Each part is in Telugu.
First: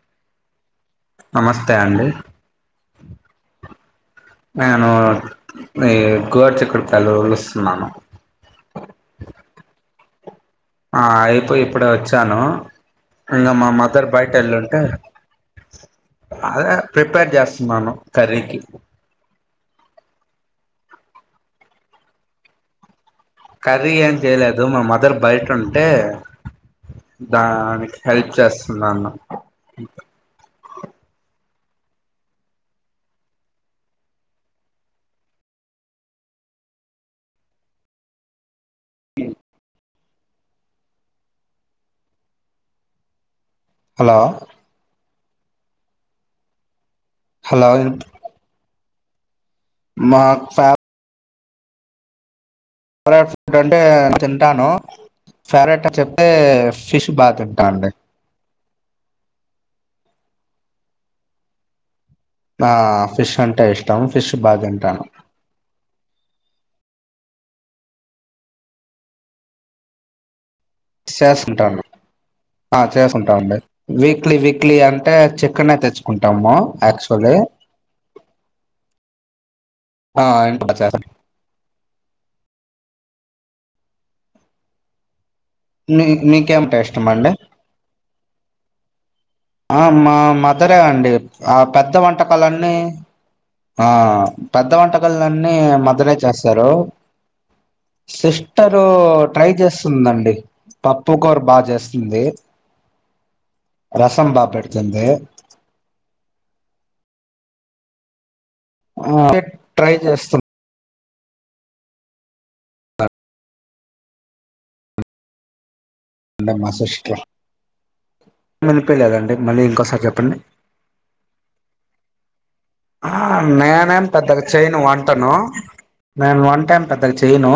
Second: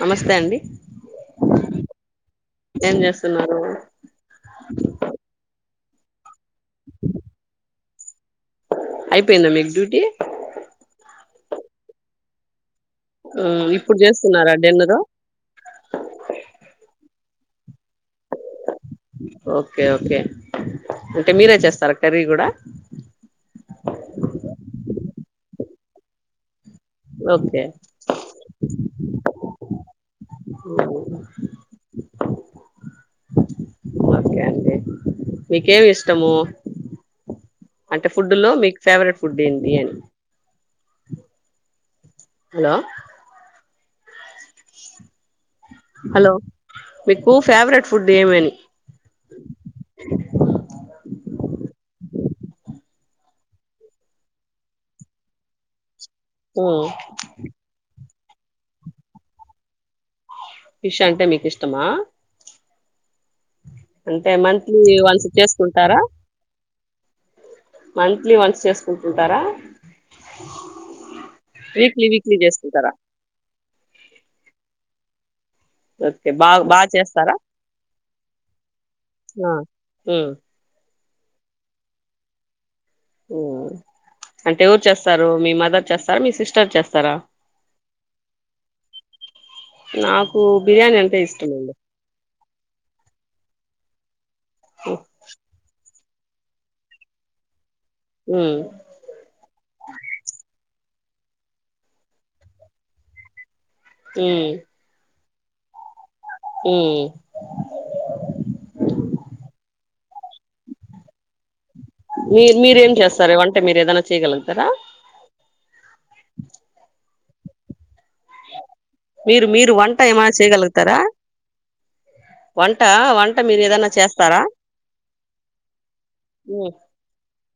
నమస్తే అండి నమస్తే అండి ఏం చేస్తున్నారు నేను ఈ గిదిచ్చుకుపళ్లు ఒళ్ళుస్తున్నాను అయిపోయిందా మీకు డ్యూటీ ఆ ఇప్పుడు ఇప్పడె వచ్చాను ఇంకా మా ఇప్పుడు మదర్ బయట చేస్తున్నారా వెళ్ళుంటే డిన్నరు అదే ప్రిపేర్ చేస్తున్నాను కర్రీకి ఓకే ఓకే అంటే మీరే చేస్తారా కర్రీ కూడా కర్రీ ఏం చెయలేదు మా మదర్ బయట ఉంటే ఓకే దానికి హెల్ప్ చేస్తున్నాను ఓకే అండి అంటే ఫుడ్ లో మీకు ఫేవరెట్ ఫుడ్ ఏంటి అని హలో హలో హలో మీకు హలో ఫేవరెట్ ఫుడ్ ఏమని నాకు ప ఫేవరెట్ ఫుడ్ అంటే తింటాను ఫేవరెట్ చె అదే ఫిష్ బాగా ఉంటా అండి ఫిష్ అంటే మీకు ఇష్టమా ఆ ఫిష్ అంటే ఇష్టం అంటే ఫిష్ మంత్లీ బాగాంటాను వన్స్ చేసుకుంటారా మంత్లీ వన్స్ చేసుకుంటుంటారా చేస్తుంటా వీక్లీ వీక్లీ ఆ చేసుకుంటారా చేసుకుంటాండి వీక్లీ వీక్లీ అంటే చికెన్ తెచ్చుకుంటాము యాక్చువలాగా హ ఆ ఇప్పుడే చేస్తా ఉమ్ అంటే ఎవురు చేస్తారు మీ మదర్ చేస్తారా మీ సిస్టర్ మీకేమిటా ఇష్టం చేస్తారా అండి ఆ మా నాకు మదరే బిర్యానీ అండి అంటే ఇష్టం ఆ అండి పెద్ద వంటకాలన్నీ ఆ పెద్ద వంటకాలన్నీ మదర్రే చేస్తారు ఉమ్ సిస్టరు ట్రై చేస్తుందండి పప్పు కూర బా చేస్తుంది. రసం బా ఉమ్ పెడుతుంది. ఉమ్ ఊ ట్రై చేస్త మీ మీరేం చేస్తార వంటే మీరు ఏదైనా చేయగలుగుతారా? మా సిస్టర్ వినిపిలేదండి మీరు మళ్ళీ మీరు వంట ఇంకోసారి ఏమైనా చెప్పండి. చేయగలుగుతారా వంట ఆ వంట మీరు ఏదైనా నేనేం చేస్తారా పెద్దగా చెయను వంటను నేను వంటెమ్ పెద్దగా చెయను.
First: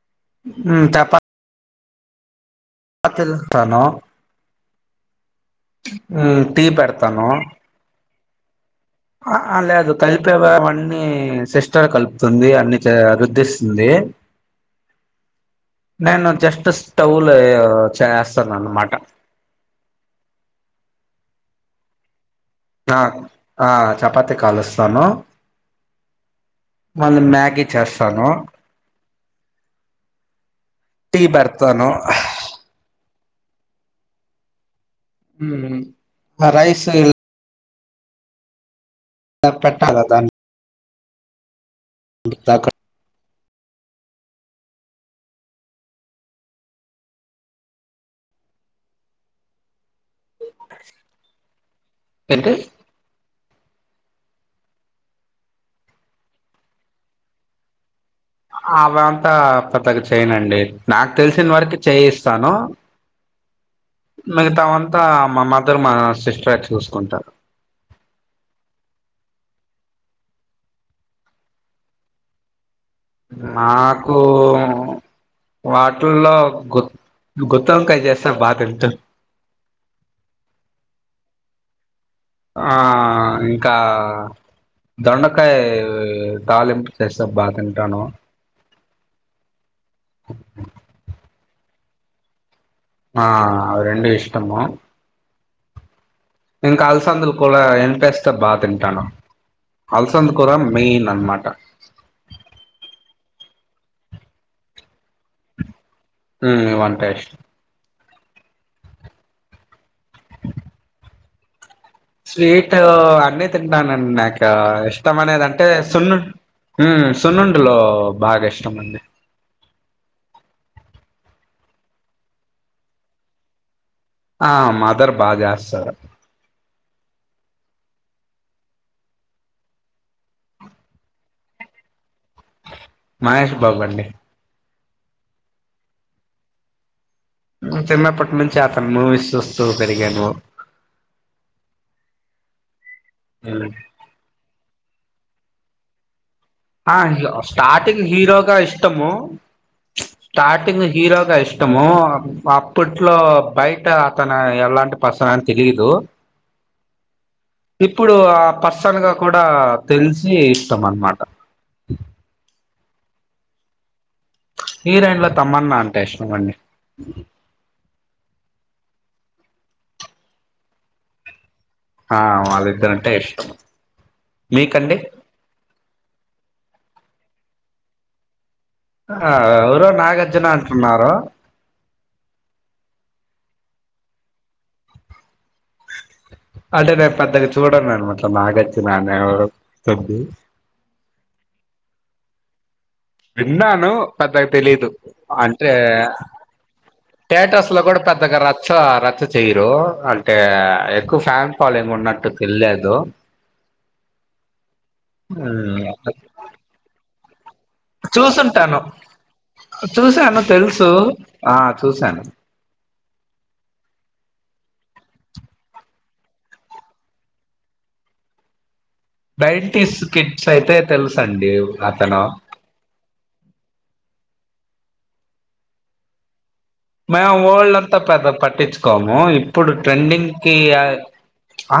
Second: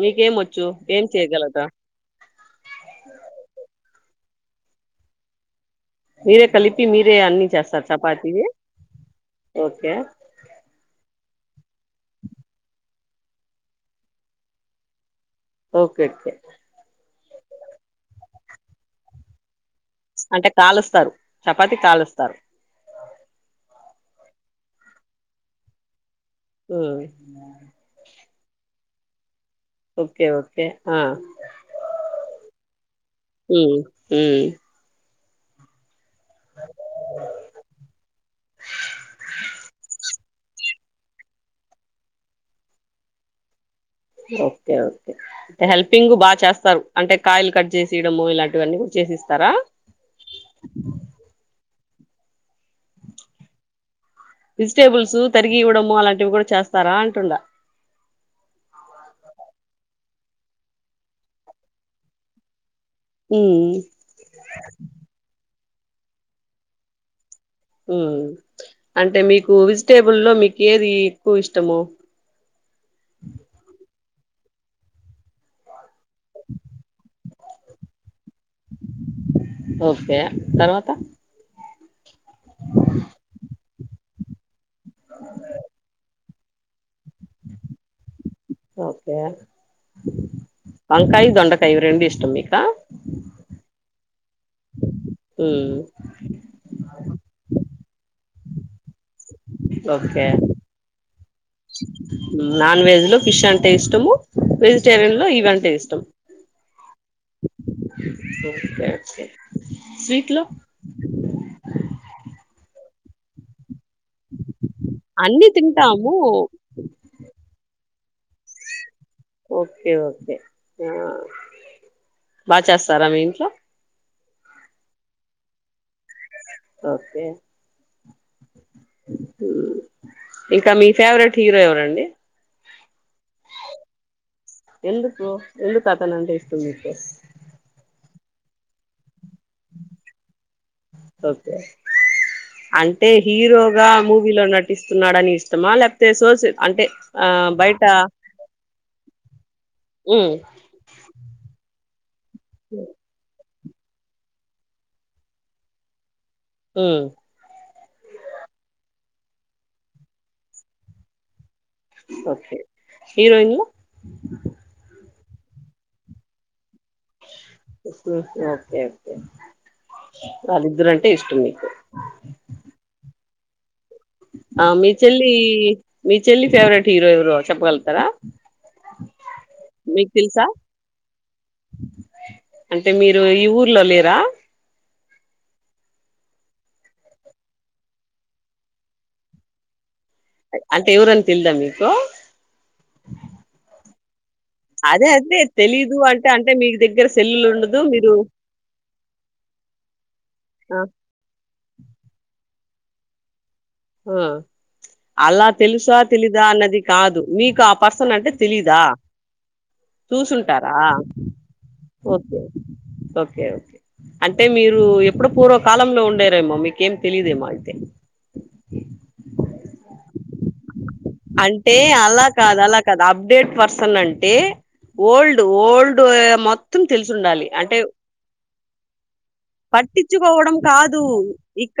మీకేం వచ్చు ఏం చేయగలదా? అత్తె తింటాను. మీరే కలిపి మీరే అన్ని చేస్తారు చపాతీవి ఆ ఓకే లేదు కలిపేవ అన్నీ సిస్టర్ కలుపుతుంది అన్ని. వద్ధిస్తుంది ఓకే నేను ఓకే జస్ట్ స్టవ్ చేస్తాను అన్నమాట అంటే కాలుస్తారు, చపాతి కాలు ఇస్తారు. ఆ హ చపాతి కాలుస్తాను ఉమ్, మళ్ళీ మ్యాగీ చేస్తాను. ఓకే ఓకే ఆ టీ బేడోతాను హు హుమ్మ్ హుమ్మ్ రైసు పెట్టాలదా తాకా ఓకే ఓకే అంటే హెల్పింగ్ బాగా చేస్తారు. అంటే కాయలు కట్ చేసియడము ఇలాంటివన్నీ కూడా ఇస్తారా ఎంటి వెజిటేబుల్స్ తరిగి ఇవ్వడము అలాంటివి కూడా చేస్తారా అంటుండ? అవ్వి అంత పెద్దగా చేయనండి. నాకు తెలిసిన వరకి చేయి ఇస్తాను ఉమ్ మిగతామంతా మా మదర్, మా సిస్టర్ చూసుకుంటారు. మ్ అంటే మీకు వెజిటేబుల్ లో మీకు ఏది ఎక్కువ ఇష్టము? మాకు వాటుల్లో గుత్తు వంకాయ చెస్ ఓకే తర్వాత ఆ ఇంకా దొండకాయ తాలింపు చేస్త బాతింటాను. ఓకే వంకాయ, దొండకాయ ఇవ్వి రెండి ఇష్ట మీకా? తమ్మో ఉమ్ ఇంక అలసందలు కూల ఎంపెస్తే బా తింటాను. ఓకే అలసంద కూర మెయిన్ అనమాట నాన్ వెజ్లు ఫిష్ అంటే ఇష్టము. వెజిటేరియన్ లో ఇవంటే ఇష్టం. మ్ వంటేష్ ఓకేఓకే స్వీట్ లో స్వీట్ అన్ని తిన్ అన్నిటానండి నాకు ఇష్టం అన్ని అనేదింటే తింటాము సున్న మ్ సున్నండులు బాగా ఇష్టంమండి ఓకే ఓకే బా చేస్తారా మీ ఇంట్లో? ఆ మాదర్ బా జేస్తరు ఓకే ఇంకా మీ ఫేవరెట్ హీరో ఎవరండి మహేష్ బాబండి ఎందుకు ఎందుకతనంటే ఇష్టం మీకు చిన్నప్పటి నుంచి అతను మూవీస్ చూస్తూ పెరిగాను ఓకే అంటే హీరోగా మూవీలో నటిస్తున్నాడని ష్టమ లేకపోతే సోసు ఆ స్టార్టింగ్ హీరోగా ఇష్టము ఉమ్ స్టార్టింగ్ హీరోగా ఇష్టము అప్ అప్పట్లో బయట అతను ఎలాంటి పర్సనని తెలిదు ఉ ఇప్పుడు ఆ పర్సన్ గా కూడా తెలిసి ఇష్టం అనమాట ఓకే హీరోయిన్లో హీరోయిన్లో తమ్మన్నా అంటే ఇష్టమండి ఉ ఓకే ఒకే వాళ్ళిద్దరంటే ఇష్టం మీకు ఆ వాళ్ళిద్దరంటే ఇష్టం ఆ మీ మీకండి చెల్లి మీ చెల్లి ఫేవరెట్ హీరో ఎవరో చెప్పగలుగుతారా ఎవరో మీకు తెలుసా నాగార్జునంటున్నారు అంటే మీరు ఈ ఊర్లో లేరా అంటే నేను పెద్దగా చూడను అన మాట నాగర్జున అనె వారు అంటే ఎవరని తెల్దా మీకు విన్నాను పెద్దగా తెలీదు అదే అదే అంటే తెలీదు అంటే అంటే మీ దగ్గర సెల్లులు టేటస్ ఉండదు లో కూడా మీరు పెద్దగా రచ్చ రచ్చ చెయరు అంటే ఆ ఎక్కువ ఫ్యాన్ ఫాలోవింగ్ ఉన్నట్టు తేలేదు ఆ అలా తెలుసా తెలీదా అన్నది కాదు మీకు క ఆ పర్సన్ అంటే చూసుంటాను తెలీదా చూసాను చూసుంటారా తెలుసు ఆ చూసాను ఓకే ఓకే ఓకే అంటే మీరు ఎప్పుడు పూర్వకాలంలో ఉండేరేమో మీకేం తెలిదేమో అయితే నైన్టిస్ కిడ్స్ అయితే తెలుసండి అంటే అతను అలా కాదు అలా కాదు అప్డేట్ పర్సన్ అంటే ఓల్డ్ ఓల్డ్ ఏ మొత్ మేము ఓల్డ్ అంతా పెద్ద పట్టించుకోము ఇప్పుడు ట్రెండింగ్ కి పట్టించుకోవడం కాదు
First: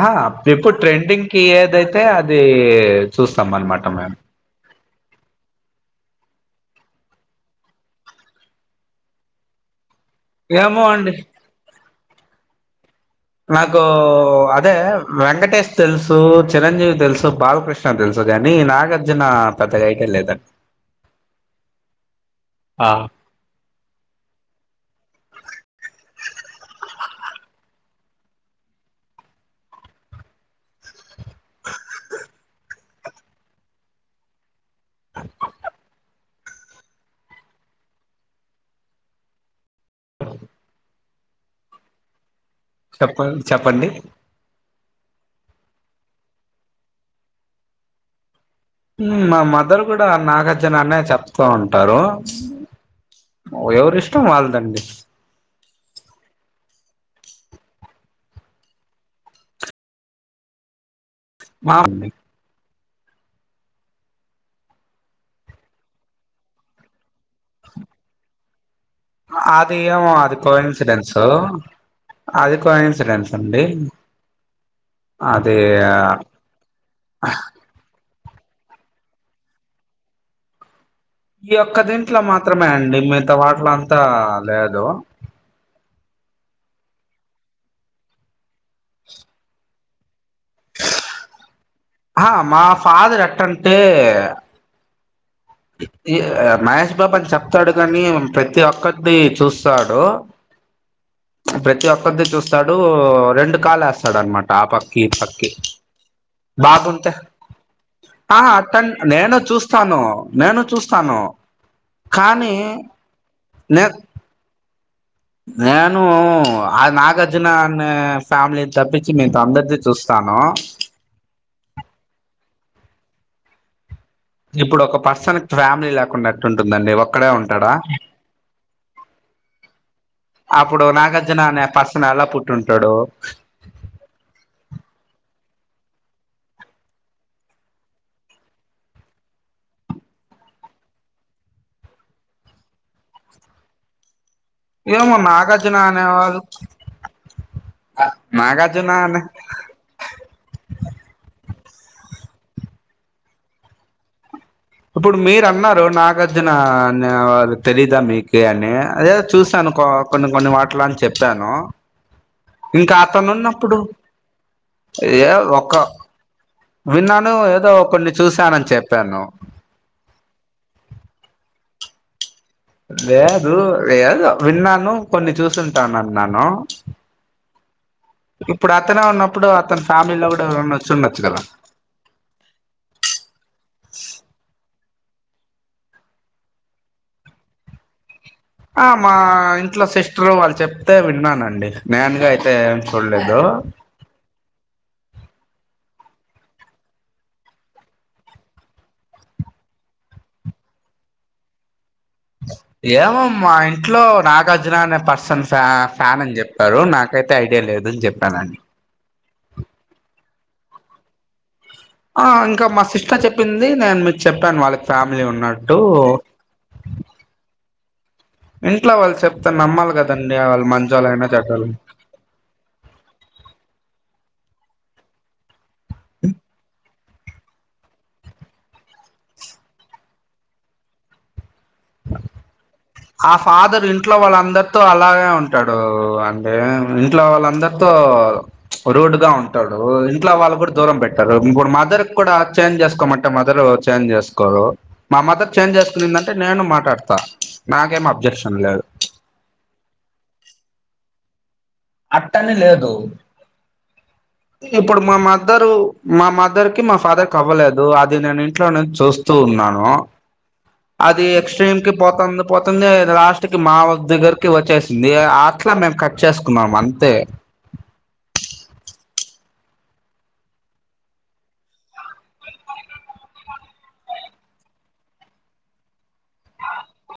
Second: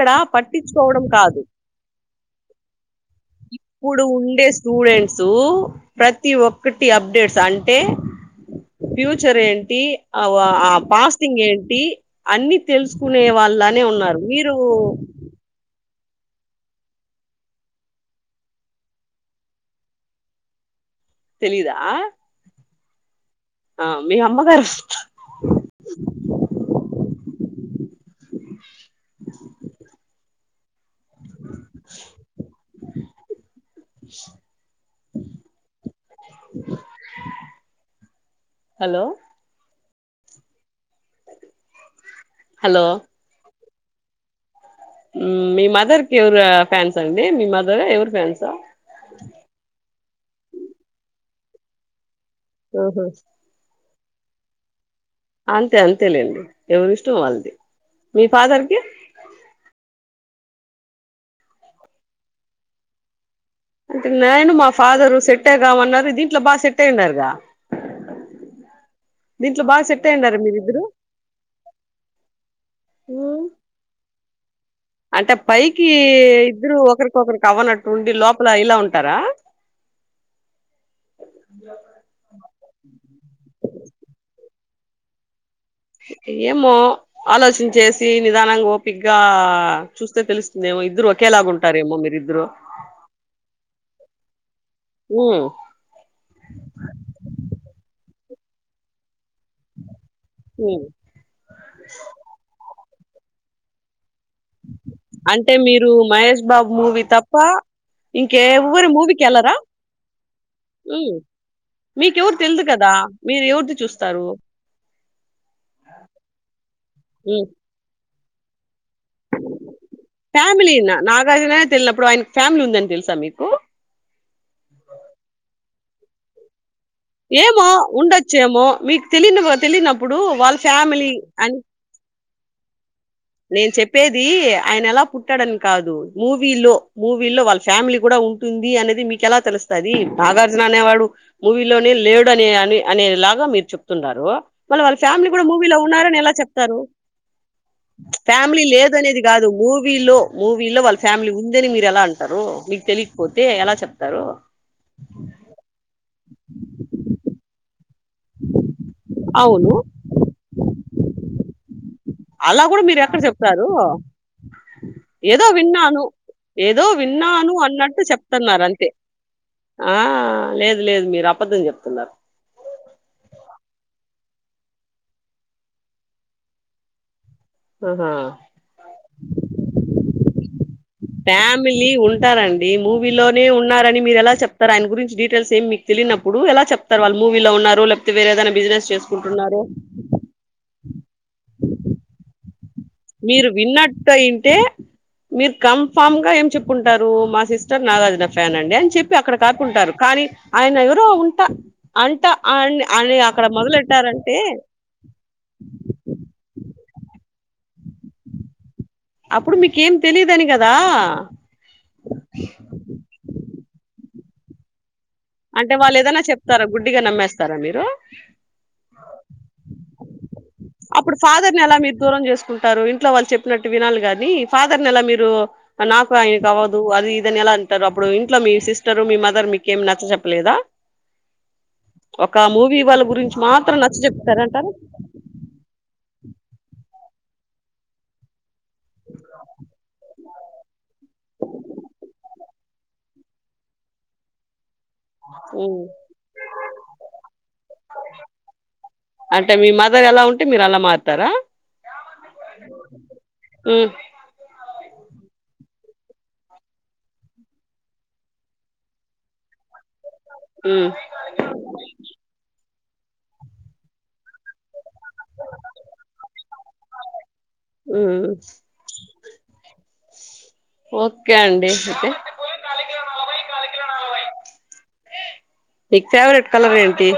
ఆ ఇప్పుడు పట్టించుకోవడం కాదు ట్రెండింగ్కి ఏదైతే అది చూస్ ఇప్పుడు ఉండే స్టూడెంట్సు ప్రతి ఒక్కటి అప్డేట్స్ అంటే ఫ్యూచర్ ఏంటి ఆ ఆ ఏమో అండి పాస్టింగ్ ఏంటి అన్ని తెలుసు నాకు అదే వెంకటేేష్ తెలుసు చిరంజీవి తెలుసు బాలకృష్ణ తెలుసు కాని నాగార్జున పెద్దగా ఐడియా లేదండి తెలిదా ఆ ఆ మీ అమ్మగారు హలో హలో చెప్పం చెప్పండి మీ మదర్కి ఎవరు ఫ్యాన్స్ అండి మీ మదర్ ఎవరు ఫాన్స్ మా మదర్ కూడ నాగార్జున అనే చెప్తూ ఉంటారు ఉహు మొత్తం వాళ్ళదండి అంతే అంతే లేండి ఎవరిష్టం వాళ్ళది మీ ఫాదర్కి మా అంటే నేను మా ఫాదరు సెట్ ఏ కామున్నారు దీంట్లో బాగా సెట్ అయ్యనన్నారుగా దీంట్లో అది బాగా సెట్ ఏమో అది అయ్యండారు మీరిద్దరు కోన్సిడెన్స్ అది కో ఇన్సిడెన్స్ ఉండి అంటే పైకి ఇద్దరు ఒకరికొకరికి అవ్వనట్టు ఉండి లోపల లా ఇలా ఉంటారా ఈ ఒక్క దంట్లో మాత్రమే అండి మిగత వాటల అంతా లేదు ఏమో ఆలోచన చేసి నిదానంగా ఓపిక్గా చూస్తే తెలుస్తుందేమో ఇద్దరు ఒకేేలాగుంటు ఆ మా ఫాదర్ ఎటంటే ఉనో మహేష్ బాబు అని చెప్తాడు కాని ప్రతి ఒక్కటిని చూస్తాడు హ్మ్. ప్రతి ఒక్కది చూస్తాడు రెండు కాలు వస్తాడు సడన్మాట ఆ పక్కకి పక్కకి అంటే మీరు 'మహేష్ బాబు' బాగు మూవీ ఉంట తప్ప ఆ ఇంకెవ్వరి తన్ నేను మూవీకెళ్ళరా? చూస్తాను నేను హ్మ్. చూస్తాను మీకెవరు కానీ తెలీదు కదా! మీరు ఎవరిది నే చూస్తారు? నేను ఆ హ్మ్. నాగార్జున అన్న ఫ్యామిలీ ఫ్యామిలీనా నాగార్జుననే తెలినప్పుడు ఆయనకి ఫ్యామిలీ ఉందని తెలుసా మీకు ఇప్పుడు ఒక పర్సన్ ఫ్యామిలీ లేకుండాటుంది ఏమో ఉండొచ్చేమో మీకు తెలిన తెలియనప్పుడు వాళ్ళ ఫ్యామిలీ అని నా పర్సన్ ఎలా పుట్టి ఉంటాడు నేను చెప్పేది ఆయన ఎలా పుట్టాడని కాదు మూవీలో మూవీలో వాళ్ళ ఫ్యామిలీ కూడా ఉంటుంది అనేది మీకెలా తెలుస్తుది నాగార్జున అనేవాడు మూవీలోనే లేడు అనే అనే ఇలాగా మీరు చెప్తున్నారు మళ్ళ వాళ్ళ ఏమో ఫ్యామిలీ కూడా మూవీలో నాగార్జున ఉన్నారని ఎలా అనేవాళ్ళు చెప్తారు ఫ్యామిలీ లేదు నాగార్జున అనేది అనే కాదు మూవీలో మూవీలో వాళ్ళ ఫ్యామిలీ ఉందని మీరు ఎలా అంటారు మీకు తెలియకపోతే ఎలా చెప్తారు ఇప్పుడు మీరు అన్నారు నాగార్జున అనే వాళ్లు తెలి మీకి అని అదే చూసాను అవును కొన్ని కొన్ని వాటిలో అని చెప్పాను అలా కూడా ఇంకా మీరు ఎక్కడ అతను చెప్తారు ఉన్నప్పుడు ఏ ఏదో ఒక విన్నాను ఏదో విన్నాను ఏదో అన్నట్టు కొన్ని చెప్తున్నారు చూసానని అంతే చెప్పాను ఆ లేదు లేదు మీరు అబద్ధం చెప్తున్నారు లేదు లేదు విన్నాను కొన్ని చూసుంటానున్నాను ఆహా ఇప్పుడు అతనే ఉన్నప్పుడు అతను ఫ్యామిలీలో కూడా ఎవరినా వచ్చుండొచ్చు కదా అండి మూవీలోనే ఉన్నారని మీరు ఎలా చెప్తారు ఆయన గురించి డీటెయిల్స్ ఏమి మీకు తెలినప్పుడు ఎలా చెప్తారు వాళ్ మూవీలో ఉన్నారు వేరే ఏదైనా ఆ బిజినెస్ మా చేసుకుంటున్నారు ఇంట్లో సిస్టరు వాళ్ళు చెప్తే విన్నానండి నేనుగా అయితే చూడలేదు మీరు విన్నట్టు అయితే మీరు కన్ఫామ్ గా ఏం చెప్పుంటారు మా సిస్టర్ నాగార్జున ఫ్యాన్ అండి అని చెప్పి అక్కడ కాకుంటారు మరి ఆయన ఎవరో ఉంటా అంట అని అని ఏమం అక్కడ మా ఇంట్లో మొదలెట్టారంటే నాగార్జున అనే పర్సన్ ఫ ఫ్యాన్ అని చెప్పారు నా నాకైతే ఐడియా లేదుని చెప్పానున్ని అప్పుడు మీకేం తెలిదని కదా ఆ ఇంకా మా సిస్టర్ చెప్పింది నేను మీకు చెప్పాను వాళ్ళకి ఫ్యామిలీ అంటే ఉన్నట్టు వాళ్ళు ఏదైనా చెప్తారా గుడ్డిగా నమ్మేస్తారా మీరు ఇంట్లో వాళ్ళు చెప్తే నమ్మాలి కదండి వాళ్ళు అప్పుడు మంచోళ్ళైనా ఫాదర్ ని ఎలా చెడ్డోళ్ళైనా మీరు దూరం చేసుకుంటారు ఇంట్లో వాళ్ళు చెప్పినట్టు వినాలి కాగాని ఫాదర్ న ఎలా మీరు నాకు ఆయనకు అవ్వదు అది ఏదని ఎలా అంటారు అప్పుడు ఇంట్లో మీ సిస్టరు మీ మదర్ మీకేం నచ్చ చెప్పలేదా ఒక మూవీ వాళ్ళ ఆ గురించి మాత్రం ఫాదర్ నచ్చ ఇంట్లో వాళ్ళ చెప్తారంటారు అందరితో అలాగే ఉంటాడు ఊ దే ఇంట్లో వాళ్ళందరితో రూడ్గా ఉంటాడు ఇంట్లో వాళ్ళు కూడా దూరం పెట్ ఇప్పుడు మదర్ కూడా చేంజ్ చేసుకోమంటే మదర్ చేంజ్ చేసుకోరు మా మదర్ చేంజ్ హ్మ్. చేసుకునిందంటే నేను మాట్లాడుతా నాకేం అబ్జెక్షన్ లేద్ అంటే మీ మదర్ ఎలా ఉంటే మీర్ అలా మారుతారా అట్టనీ లేదు ఉమ్ ఇప్పుడు మా మదరు మా మదర్ కి మా ఫాదర్ అవ్వలేదు అది నేను ఇంట్లోనే చూస్తూ ఉన్ న్నాను ఉమ్ అది ఎక్స్ట్రీమ్ కి పోతంది పోతా పోతుందే లాస్ట్ కి మా వ దగ్గరకి వచ్చేసింది అట్లా మేము కట్ చేసుకున్నాం అంతే మ్మ్ ఓకే అండి నిక్ ఫేవరేట్ కలర్ ఏంటి